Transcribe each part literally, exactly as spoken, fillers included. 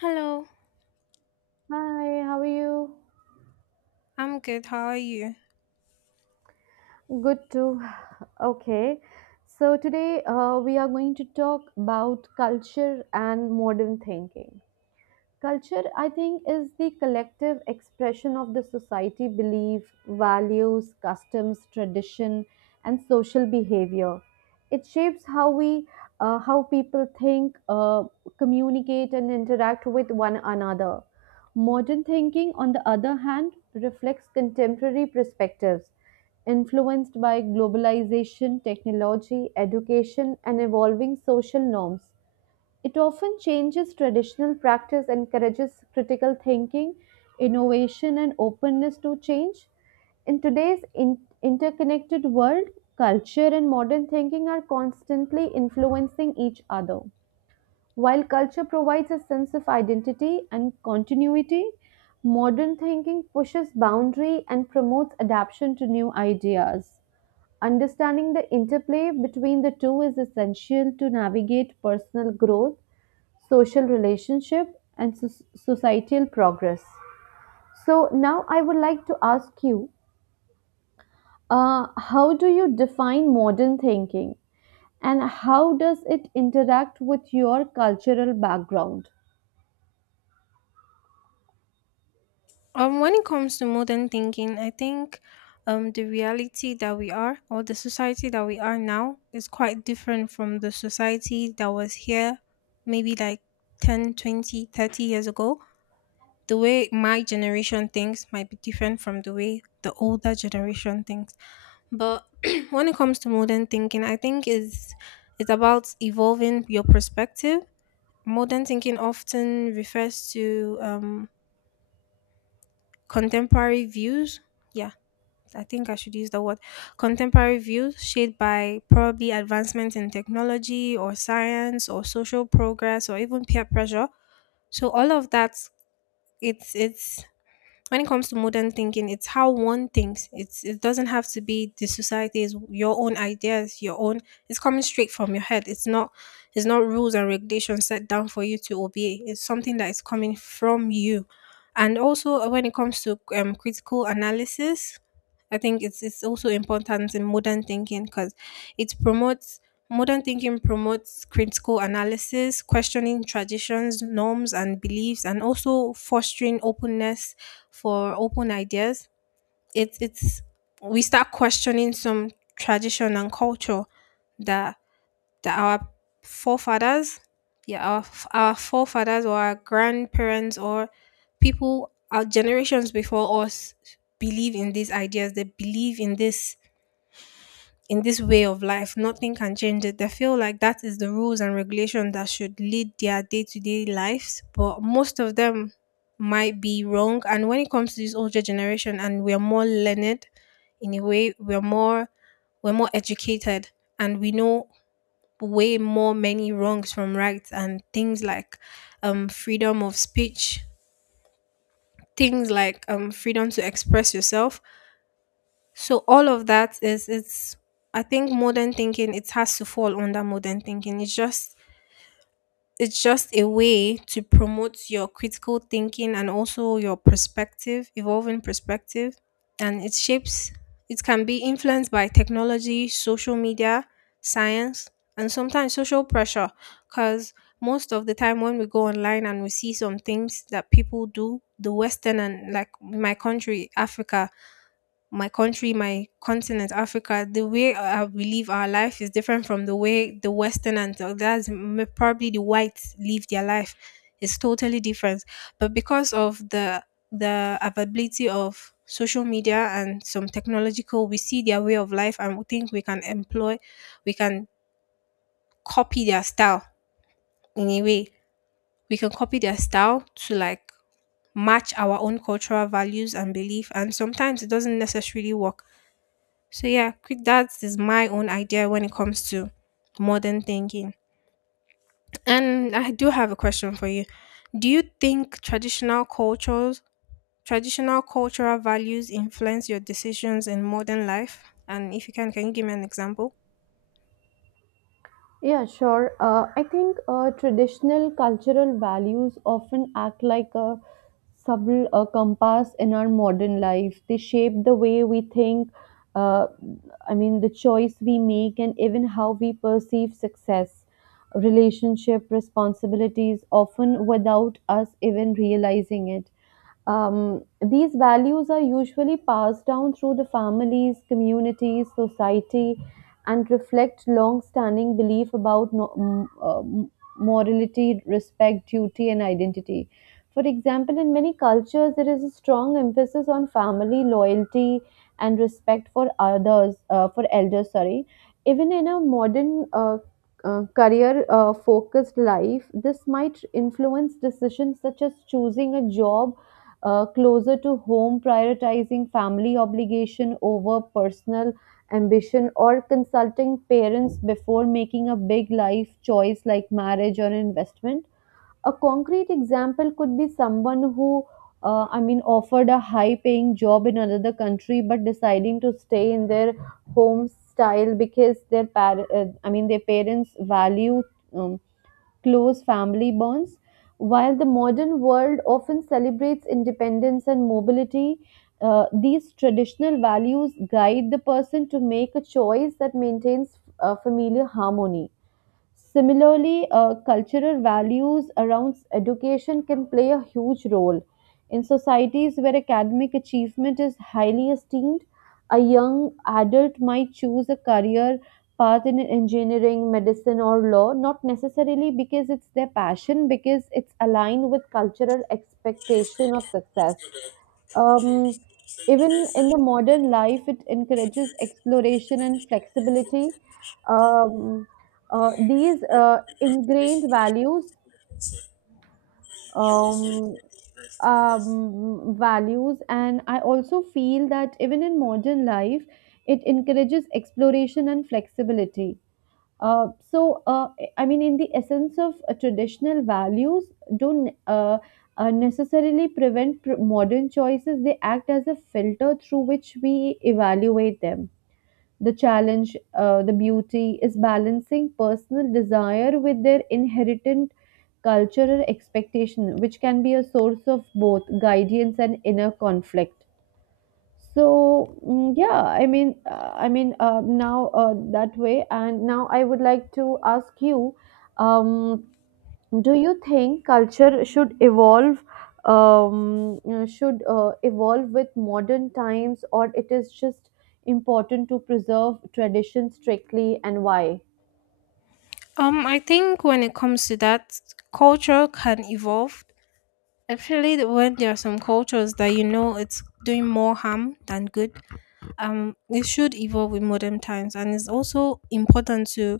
Hello, Hi, how are you? I'm good. How are you? Good too. Okay. So today uh, we are going to talk about culture and modern thinking. Culture, I think, is the collective expression of the society belief, values, customs, tradition, and social behavior. It shapes how we, uh, how people think, uh, communicate, and interact with one another. Modern thinking, on the other hand, reflects contemporary perspectives influenced by globalization, technology, education, and evolving social norms. It often changes traditional practice, encourages critical thinking, innovation, and openness to change. In today's in- interconnected world, culture and modern thinking are constantly influencing each other. While culture provides a sense of identity and continuity, modern thinking pushes boundary and promotes adaptation to new ideas. Understanding the interplay between the two is essential to navigate personal growth, social relationship, and so- societal progress. So now I would like to ask you, uh, how do you define modern thinking, and how does it interact with your cultural background? Um, when it comes to modern thinking, I think um the reality that we are, or the society that we are now, is quite different from the society that was here maybe like ten, twenty, thirty years ago. The way my generation thinks might be different from the way the older generation thinks. But when it comes to modern thinking, I think is it's about evolving your perspective. Modern thinking often refers to um contemporary views. Yeah, I think I should use the word contemporary views, shaped by probably advancements in technology, or science, or social progress, or even peer pressure. So all of that, it's it's when it comes to modern thinking, it's how one thinks. It's it doesn't have to be the society's, your own ideas, your own it's coming straight from your head. It's not it's not rules and regulations set down for you to obey. It's something that is coming from you. And also uh, when it comes to um, critical analysis, I think it's it's also important in modern thinking, because it promotes modern thinking promotes critical analysis, questioning traditions, norms, and beliefs, and also fostering openness for open ideas. It's it's We start questioning some tradition and culture that that our forefathers, yeah, our f- our forefathers, or our grandparents, or people, our generations before us, believe in these ideas. They believe in this, in this way of life. Nothing can change it. They feel like that is the rules and regulations that should lead their day to day lives. But most of them might be wrong. And when it comes to this older generation, and we are more learned, in a way, we're more, we're more educated, and we know way more many wrongs from rights, and things like um, freedom of speech, things like um, freedom to express yourself. So all of that is, it's, I think modern thinking, it has to fall under modern thinking. It's just it's just a way to promote your critical thinking, and also your perspective, evolving perspective. And it shapes, it can be influenced by technology, social media, science, and sometimes social pressure. Because most of the time, when we go online and we see some things that people do, the Western, and like my country, Africa, my country, my continent, Africa, the way I we live our life is different from the way the Western, and the- that's m- probably, the whites live their life. It's totally different. But because of the the availability of social media and some technological, we see their way of life and we think we can employ, we can copy their style, in a way. We can copy their style to like match our own cultural values and belief. And sometimes it doesn't necessarily work. So yeah, quick, that is my own idea when it comes to modern thinking. And I do have a question for you. Do you think traditional cultures, traditional cultural values, influence your decisions in modern life? And if you can, can you give me an example? Yeah, sure. Uh, I think uh, traditional cultural values often act like a subtle uh, compass in our modern life. They shape the way we think, uh, I mean, the choice we make, and even how we perceive success, relationship, responsibilities, often without us even realizing it. Um, these values are usually passed down through the families, communities, society, and reflect long standing belief about no, mm, uh, morality, respect, duty, and identity. For example, in many cultures, there is a strong emphasis on family loyalty and respect for others, uh, for elders, sorry. Even in a modern uh, uh, career uh, focused life, this might influence decisions such as choosing a job uh, closer to home, prioritizing family obligation over personal ambition, or consulting parents before making a big life choice like marriage or investment. A concrete example could be someone who, uh, I mean, offered a high paying job in another country but deciding to stay in their home style because their par- uh, I mean, their parents value. Um, Close family bonds. While the modern world often celebrates independence and mobility, uh, these traditional values guide the person to make a choice that maintains uh, familiar harmony. Similarly, uh, cultural values around education can play a huge role. In societies where academic achievement is highly esteemed, a young adult might choose a career path in engineering, medicine, or law, not necessarily because it's their passion, because it's aligned with cultural expectation of success. um, Even in the modern life, it encourages exploration and flexibility. Um, uh, these uh, ingrained values, um, um, values, and I also feel that even in modern life, it encourages exploration and flexibility. Uh, so, uh, I mean, in the essence of uh, traditional values, don't uh, uh, necessarily prevent pr- modern choices. They act as a filter through which we evaluate them. The challenge, uh, the beauty, is balancing personal desire with their inherent cultural expectation, which can be a source of both guidance and inner conflict. So mm, yeah I mean uh, I mean uh, now uh, that way and now I would like to ask you, um, do you think culture should evolve, um, you know, should uh, evolve with modern times, or it is just important to preserve tradition strictly, and why? Um, I think when it comes to that, culture can evolve. Especially the- when there are some cultures that, you know, it's doing more harm than good. Um, it should evolve with modern times, and it's also important to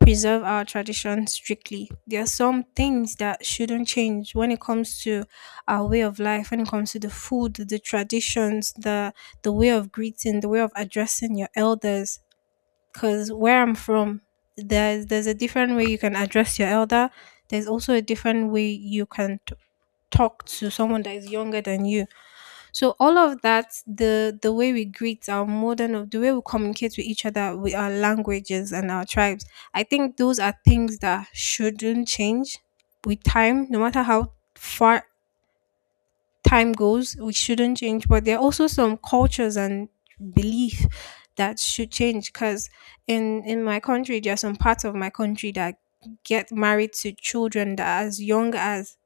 preserve our tradition strictly. There are some things that shouldn't change when it comes to our way of life, when it comes to the food, the traditions, the the way of greeting, the way of addressing your elders, because where I'm from, there's there's a different way you can address your elder. There's also a different way you can t- talk to someone that is younger than you. So all of that, the the way we greet, our modern of the way we communicate with each other, with our languages and our tribes, I think those are things that shouldn't change with time. No matter how far time goes, we shouldn't change. But there are also some cultures and belief that should change, because in in my country, there are some parts of my country that get married to children that are as young as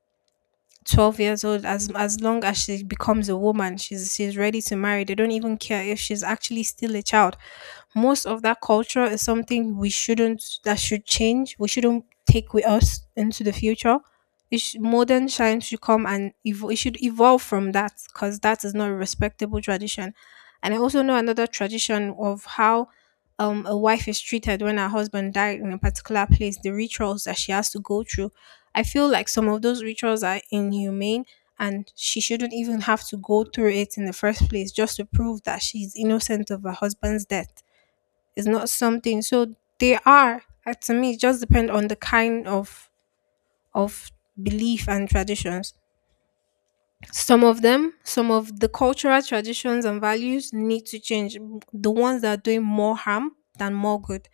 twelve years old. As as long as she becomes a woman, she's she's ready to marry. They don't even care if she's actually still a child. Most of that culture is something we shouldn't, that should change. We shouldn't take with us into the future. It sh- modern science should come, and evo- it should evolve from that, because that is not a respectable tradition. And I also know another tradition of how um, a wife is treated when her husband died. In a particular place, the rituals that she has to go through, I feel like some of those rituals are inhumane, and she shouldn't even have to go through it in the first place just to prove that she's innocent of her husband's death. It's not something. So they are, uh, to me, it just depend on the kind of of belief and traditions. Some of them, some of the cultural traditions and values need to change. The ones that are doing more harm than more good.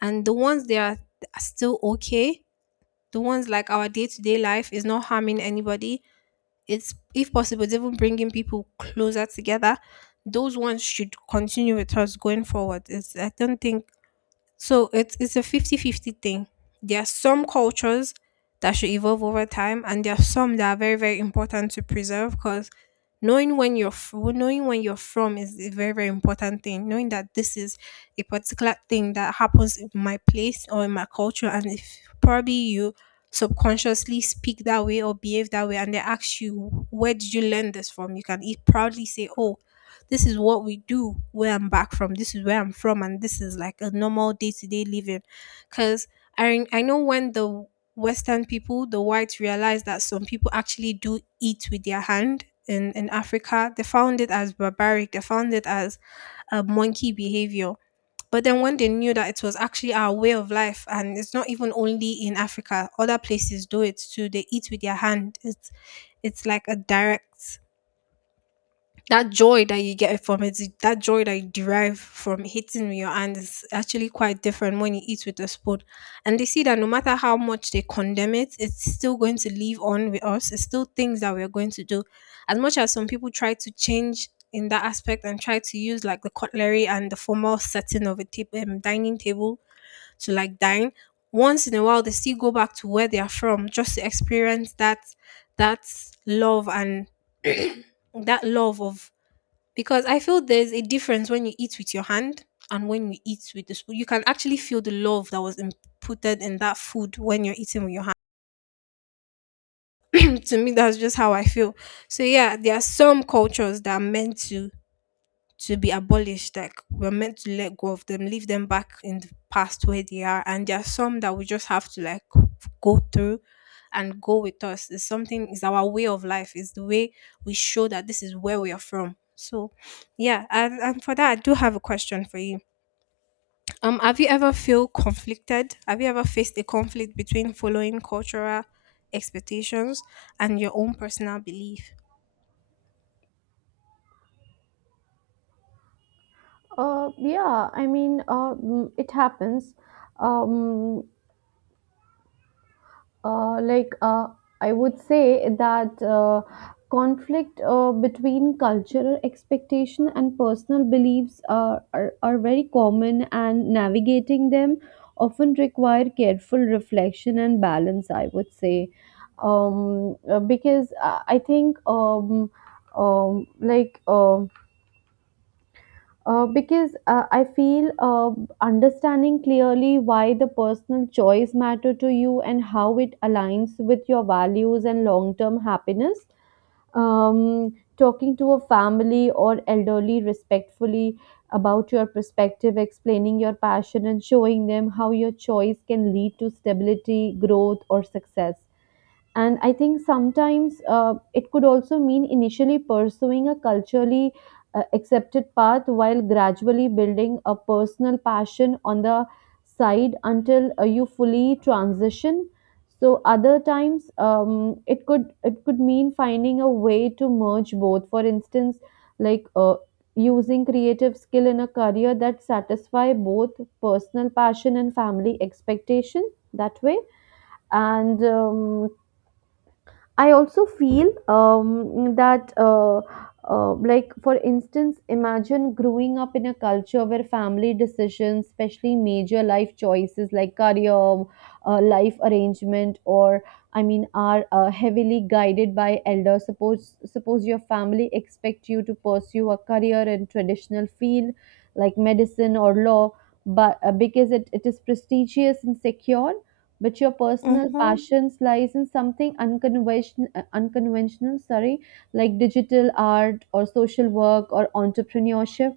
And the ones that are are still okay, the ones like our day to day life is not harming anybody. It's, if possible, it's even bringing people closer together. Those ones should continue with us going forward. It's I don't think so, it's it's a fifty-fifty thing. There are some cultures that should evolve over time, and there are some that are very, very important to preserve, because knowing when you're f- knowing when you're from is a very, very important thing. Knowing that this is a particular thing that happens in my place or in my culture, and if probably you subconsciously speak that way or behave that way and they ask you where did you learn this from, you can e- proudly say, oh, this is what we do where I'm back from. This is where I'm from, and this is like a normal day to day living. Because I, I know, when the Western people, the whites, realized that some people actually do eat with their hand in, in Africa, they found it as barbaric, they found it as a monkey behavior. But then when they knew that it was actually our way of life, and it's not even only in Africa, other places do it too. They eat with their hand. It's it's like a direct, that joy that you get from it, that joy that you derive from hitting with your hand, is actually quite different when you eat with a spoon. And they see that no matter how much they condemn it, it's still going to live on with us. It's still things that we're going to do. As much as some people try to change in that aspect and try to use like the cutlery and the formal setting of a ta- um, dining table to like dine, once in a while they still go back to where they are from just to experience that that love, and that love of because I feel there's a difference when you eat with your hand and when you eat with the spoon. You can actually feel the love that was inputted in that food when you're eating with your hand. To me, that's just how I feel. So yeah, there are some cultures that are meant to to be abolished. Like, we're meant to let go of them, leave them back in the past where they are. And there are some that we just have to like go through and go with us. It's something. It's our way of life. It's the way we show that this is where we are from. So yeah, and, and for that, I do have a question for you. Um have you ever feel conflicted? Have you ever faced a conflict between following cultural expectations and your own personal belief? Uh, yeah, i mean uh, mm, it happens. um, Uh, like uh, I would say that uh, conflict uh, between cultural expectation and personal beliefs are, are, are very common, and navigating them often require careful reflection and balance. I would say, um, uh, because I I think um, um, like. Um, uh, because uh, I feel uh, understanding clearly why the personal choice matter to you and how it aligns with your values and long-term happiness. Um, talking to a family or elderly respectfully about your perspective, explaining your passion and showing them how your choice can lead to stability, growth, or success. And I think sometimes, uh, it could also mean initially pursuing a culturally uh, accepted path while gradually building a personal passion on the side until uh, you fully transition. So other times, um, it could it could mean finding a way to merge both. For instance, like uh, using creative skill in a career that satisfy both personal passion and family expectation that way. And um, I also feel um, that, uh, uh, like, for instance, imagine growing up in a culture where family decisions, especially major life choices like career, uh, life arrangement, or I mean, are uh, heavily guided by elders. Suppose, suppose your family expect you to pursue a career in traditional field like medicine or law, but uh, because it, it is prestigious and secure, but your personal Mm-hmm. passions lies in something unconventional uh, unconventional, sorry, like digital art or social work or entrepreneurship.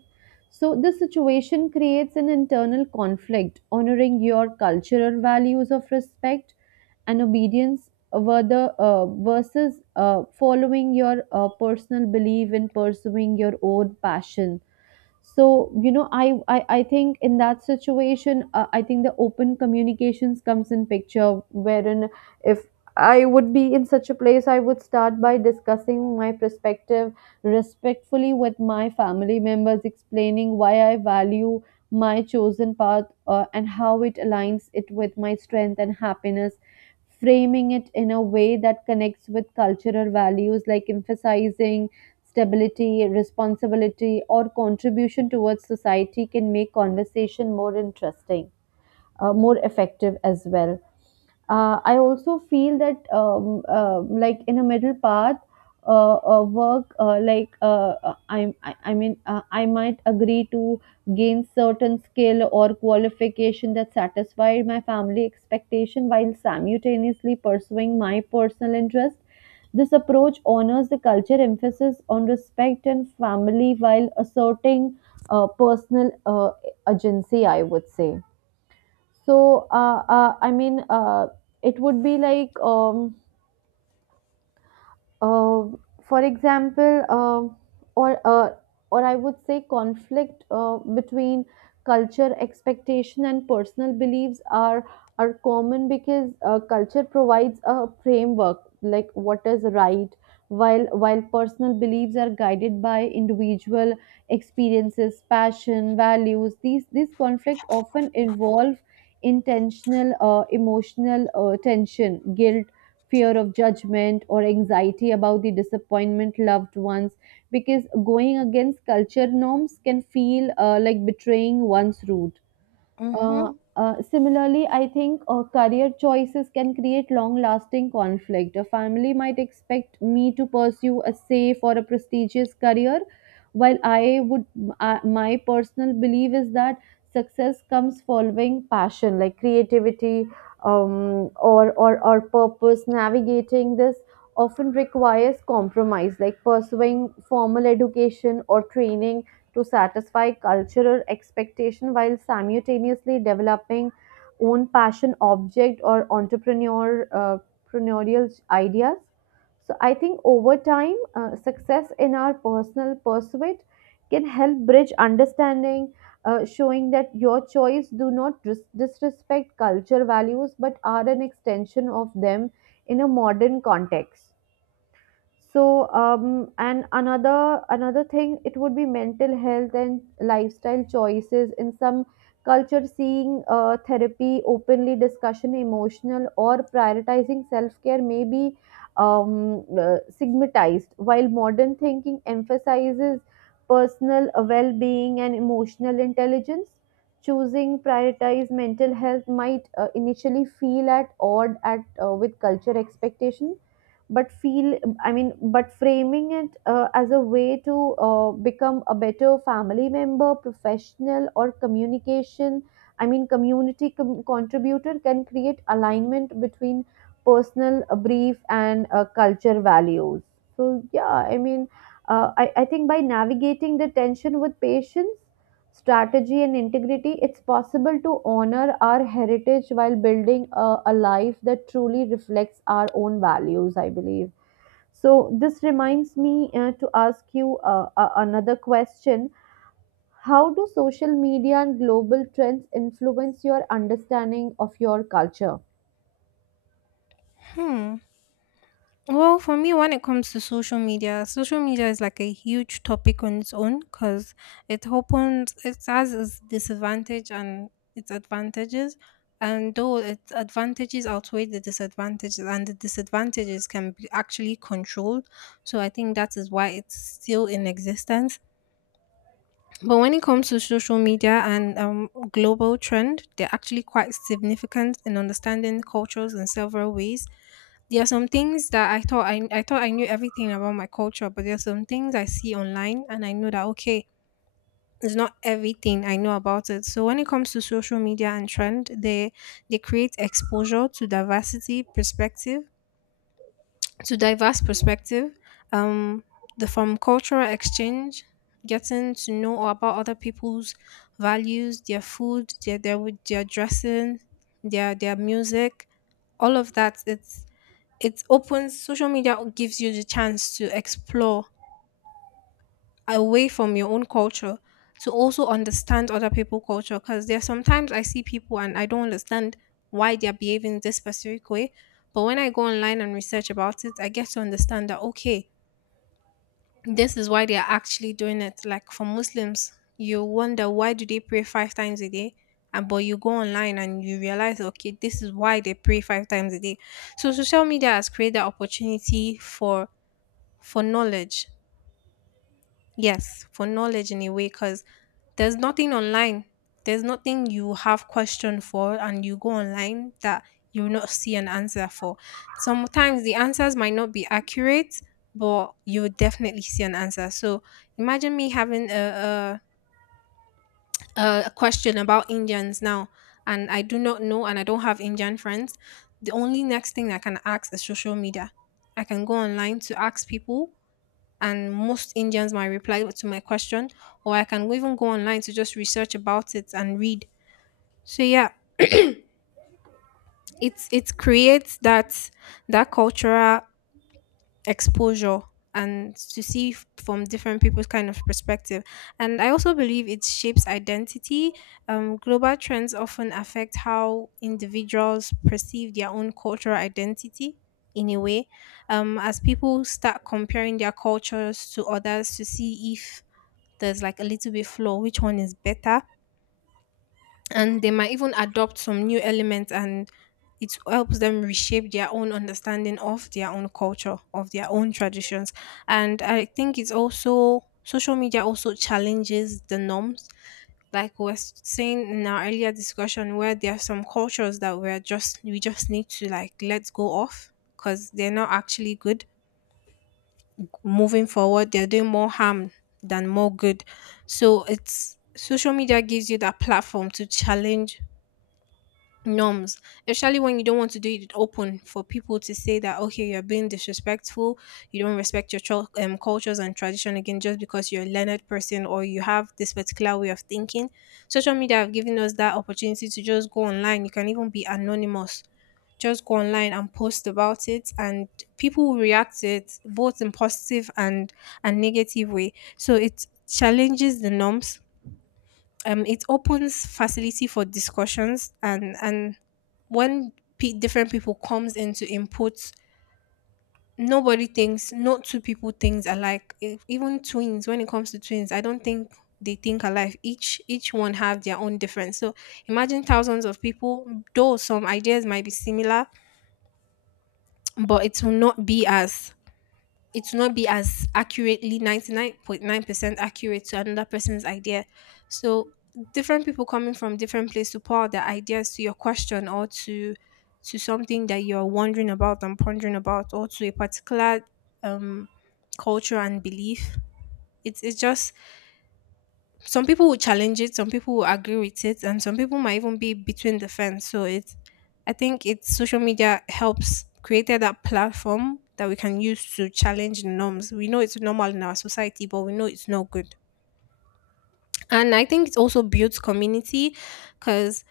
So this situation creates an internal conflict, honoring your cultural values of respect and obedience, whether, uh, versus uh, following your uh, personal belief in pursuing your own passion. So you know, i i, I think in that situation, uh, I think the open communications comes in picture, wherein if I would be in such a place I would start by discussing my perspective respectfully with my family members, explaining why I value my chosen path, uh, and how it aligns it with my strength and happiness, framing it in a way that connects with cultural values like emphasizing stability, responsibility, or contribution towards society can make conversation more interesting, uh, more effective as well. Uh, I also feel that um, uh, like in a middle path, uh, uh, work uh, like uh, uh, I, I I mean uh, I might agree to gain certain skill or qualification that satisfy my family expectation while simultaneously pursuing my personal interest. This approach honors the culture emphasis on respect and family while asserting uh, personal uh, agency, I would say. So, uh, uh, I mean, uh, it would be like um, uh, for example, uh, or uh, or I would say conflict uh, between culture expectation and personal beliefs are are common because uh, culture provides a framework like what is right, while while personal beliefs are guided by individual experiences, passion, values. These these conflict often involve intentional uh, emotional uh, tension, guilt, fear of judgment, or anxiety about the disappointment loved ones, because going against culture norms can feel uh, like betraying one's root. Mm-hmm. Uh, uh, similarly, I think uh, career choices can create long lasting conflict. A family might expect me to pursue a safe or a prestigious career, while I would, uh, my personal belief is that success comes following passion, like creativity, um, or, or, or purpose. Navigating this often requires compromise, like pursuing formal education or training to satisfy cultural expectation while simultaneously developing own passion object or entrepreneur uh, entrepreneurial ideas. So I think over time, uh, success in our personal pursuit can help bridge understanding, uh, showing that your choice do not dis- disrespect culture values but are an extension of them in a modern context. So um and Another another thing, it would be mental health and lifestyle choices. In some culture, seeing uh, therapy, openly discussion emotional or prioritizing self-care may be um, uh, stigmatized, while modern thinking emphasizes personal uh, well-being and emotional intelligence. Choosing prioritize mental health might uh, initially feel at odd at uh, with culture expectations, but feel I mean but framing it uh, as a way to uh, become a better family member, professional, or communication I mean community com- contributor can create alignment between personal uh, brief and uh, culture values. So yeah i mean uh, I, I think by navigating the tension with patience, strategy, and integrity, it's possible to honor our heritage while building a, a life that truly reflects our own values, I believe. So, this reminds me uh, to ask you uh, a- another question. How do social media and global trends influence your understanding of your culture? Hmm. Well, for me, when it comes to social media, social media is like a huge topic on its own because it opens, it has its disadvantage and its advantages. And though its advantages outweigh the disadvantages, and the disadvantages can be actually controlled. So I think that is why it's still in existence. But when it comes to social media and um, global trend, they're actually quite significant in understanding cultures in several ways. There are some things that I thought, I, I thought I knew everything about my culture, but there are some things I see online and I know that, okay, it's not everything I know about it. So when it comes to social media and trend, they they create exposure to diversity, perspective, to diverse perspective, um the from cultural exchange, getting to know about other people's values, their food, their their, w- their dressing, their their music, all of that. It's it opens. Social media gives you the chance to explore away from your own culture, to also understand other people' culture, because there sometimes I see people and I don't understand why they're behaving this specific way. But when I go online and research about it, I get to understand that okay, this is why they are actually doing it. Like for Muslims, you wonder why do they pray five times a day? And but you go online and you realize, okay, this is why they pray five times a day. So social media has created that opportunity for for knowledge. Yes, for knowledge in a way, because there's nothing online. There's nothing you have question for and you go online that you will not see an answer for. Sometimes the answers might not be accurate, but you will definitely see an answer. So imagine me having a, a, a question about Indians now, and I do not know and I don't have Indian friends. The only next thing I can ask is social media. I can go online to ask people, and most Indians might reply to my question, or I can even go online to just research about it and read. So yeah, it's it creates that that cultural exposure, and to see f- from different people's kind of perspective. And I also believe it shapes identity. Um, global trends often affect how individuals perceive their own cultural identity in a way, um, as people start comparing their cultures to others to see if there's like a little bit flaw, which one is better. And they might even adopt some new elements, and it helps them reshape their own understanding of their own culture, of their own traditions. And I think it's also social media also challenges the norms. Like we were saying in our earlier discussion, where there are some cultures that we're just we just need to like let go of, because they're not actually good. Moving forward, they're doing more harm than more good. So it's social media gives you that platform to challenge norms, especially when you don't want to do it open for people to say that okay, you're being disrespectful, you don't respect your chul- um, cultures and tradition again just because you're a learned person or you have this particular way of thinking. Social media have given us that opportunity to just go online. You can even be anonymous. Just go online and post about it, and people will react to it both in positive and and negative way. So it challenges the norms. Um, it opens facility for discussions and and when pe different people comes in to input, nobody thinks no two people thinks alike. E- even twins, when it comes to twins, I don't think they think alike. Each each one have their own difference. So imagine thousands of people, though some ideas might be similar, but it will not be as it will not be as accurately ninety-nine point nine percent accurate to another person's idea. So different people coming from different places to pour out their ideas to your question, or to to something that you're wondering about and pondering about, or to a particular um culture and belief, it's it's just some people will challenge it, some people will agree with it, and some people might even be between the fence. So it's I think it's social media helps created that platform that we can use to challenge norms. We know it's normal in our society, but we know it's not good. And I think it also builds community, because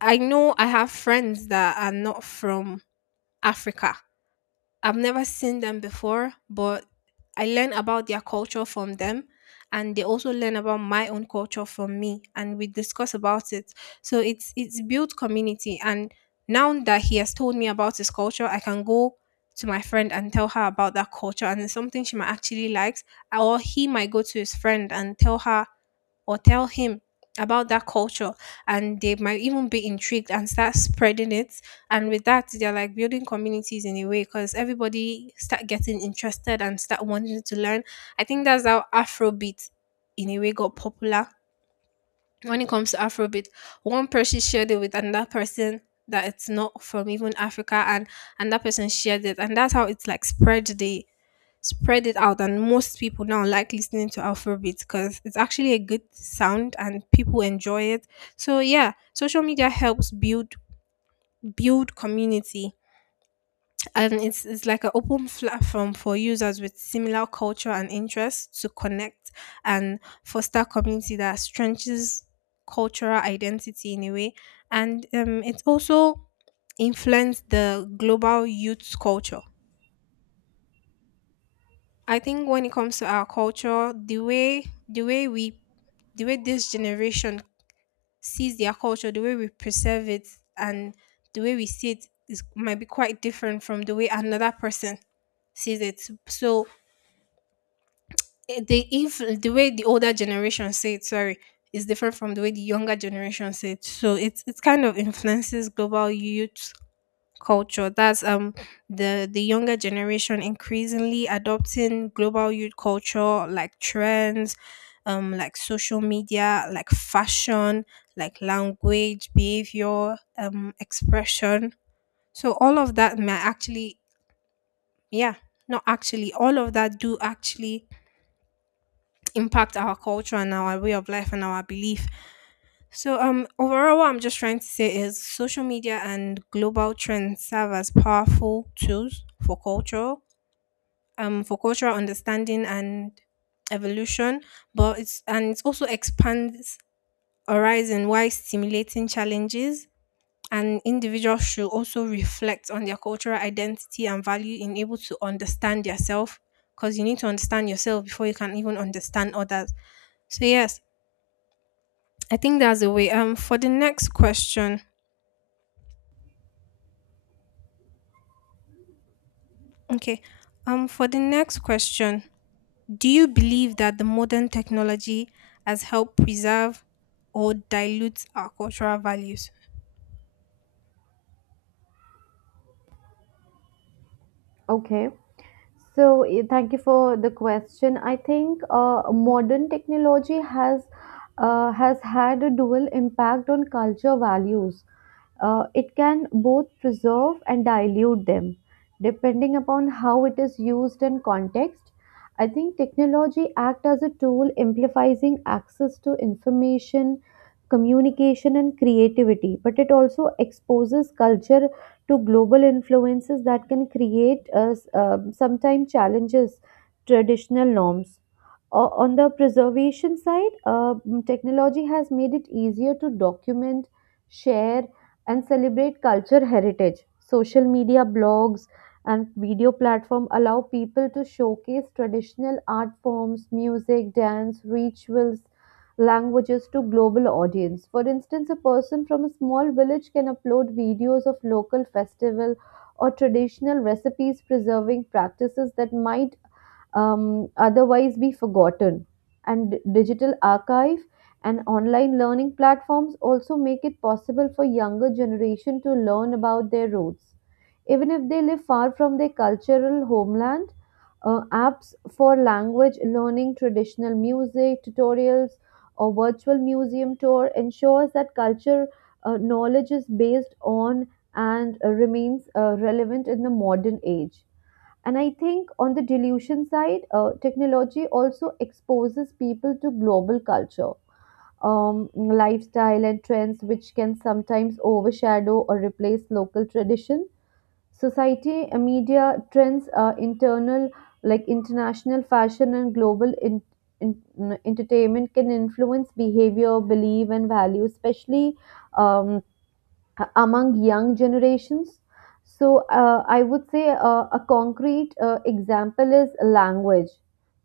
I know I have friends that are not from Africa. I've never seen them before, but I learn about their culture from them, and they also learn about my own culture from me, and we discuss about it. So it's it's built community. And now that he has told me about his culture, I can go to my friend and tell her about that culture, and it's something she might actually likes. Or he might go to his friend and tell her or tell him about that culture, and they might even be intrigued and start spreading it, and with that they're like building communities in a way, because everybody start getting interested and start wanting to learn. I think that's how afrobeat in a way got popular. When it comes to Afrobeat, one person shared it with another person, that it's not from even Africa, and and that person shared it, and that's how it's like spread the spread it out. And most people now like listening to Afrobeat, because it's actually a good sound and people enjoy it. So yeah, social media helps build build community. And it's it's like an open platform for users with similar culture and interests to connect and foster community that strengthens cultural identity in a way. And um, it also influenced the global youth culture. I think when it comes to our culture, the way the way we the way this generation sees their culture, the way we preserve it, and the way we see it is might be quite different from the way another person sees it. So eh, the if the way the older generation say it, sorry, is different from the way the younger generation say it. So it's it's kind of influences global youth culture. That's um the the younger generation increasingly adopting global youth culture, like trends, um like social media, like fashion, like language, behavior, um expression. So all of that may actually, yeah, not actually all of that do actually impact our culture and our way of life and our belief. So um overall, what I'm just trying to say is social media and global trends serve as powerful tools for culture, um for cultural understanding and evolution. But it's and it also expands horizon while stimulating challenges, and individuals should also reflect on their cultural identity and value in able to understand yourself, because you need to understand yourself before you can even understand others. So yes, I think that's the way. Um, for the next question, okay. Um, for the next question, do you believe that the modern technology has helped preserve or dilute our cultural values? Okay. So, eh, thank you for the question. I think uh, modern technology has uh, has had a dual impact on culture values. Uh, it can both preserve and dilute them, depending upon how it is used and context. I think technology act as a tool amplifying access to information, communication, and creativity, but it also exposes culture to global influences that can create us um, sometimes challenges traditional norms. O- on the preservation side, uh, technology has made it easier to document, share, and celebrate culture heritage. Social media, blogs, and video platform allow people to showcase traditional art forms, music, dance, rituals, languages to global audience. For instance, a person from a small village can upload videos of local festival or traditional recipes, preserving practices that might um, otherwise be forgotten. And digital archive and online learning platforms also make it possible for younger generation to learn about their roots even if they live far from their cultural homeland. Uh, apps for language learning, traditional music tutorials, or virtual museum tour ensures that culture uh, knowledge is based on and uh, remains uh, relevant in the modern age. And I think on the delusion side, uh, technology also exposes people to global culture, um, lifestyle, and trends, which can sometimes overshadow or replace local tradition. Society, uh, media, trends, uh, internal, like international fashion and global in, in, mm, entertainment can influence behavior, belief, and value, especially um, uh, among young generations. So uh, I would say uh, a concrete uh, example is language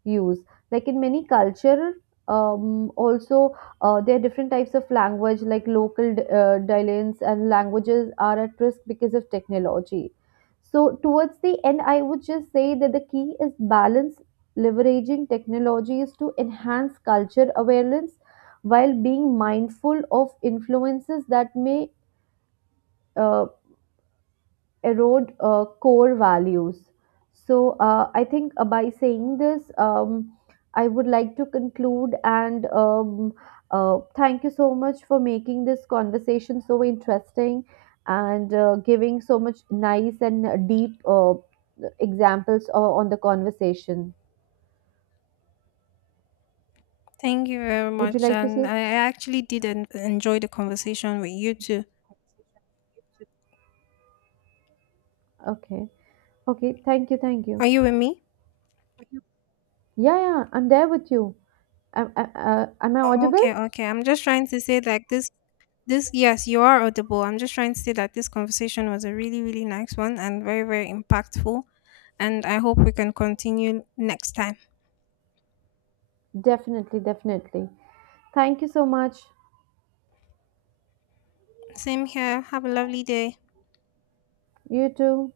use. Like in many culture, um, also uh, there are different types of language, like local d- uh, dialects and languages are at risk because of technology. So towards the end, I would just say that the key is balance, leveraging technologies to enhance culture awareness while being mindful of influences that may uh, erode uh, core values. So uh, I think uh, by saying this, um, I would like to conclude and um, uh, thank you so much for making this conversation so interesting and uh, giving so much nice and uh, deep uh, examples uh, on the conversation. Thank you very Would you much, like to and say? I I actually did en- enjoy the conversation with you too. Okay. Okay. Thank you. Thank you. Are you with me? Yeah. Yeah. I'm there with you. Am, uh, uh, am I O- audible? Okay, okay. I'm just trying to say like this. This, yes, you are audible. I'm just trying to say that this conversation was a really, really nice one and very, very impactful. And I hope we can continue next time. Definitely. Definitely. Thank you so much. Same here. Have a lovely day. You too.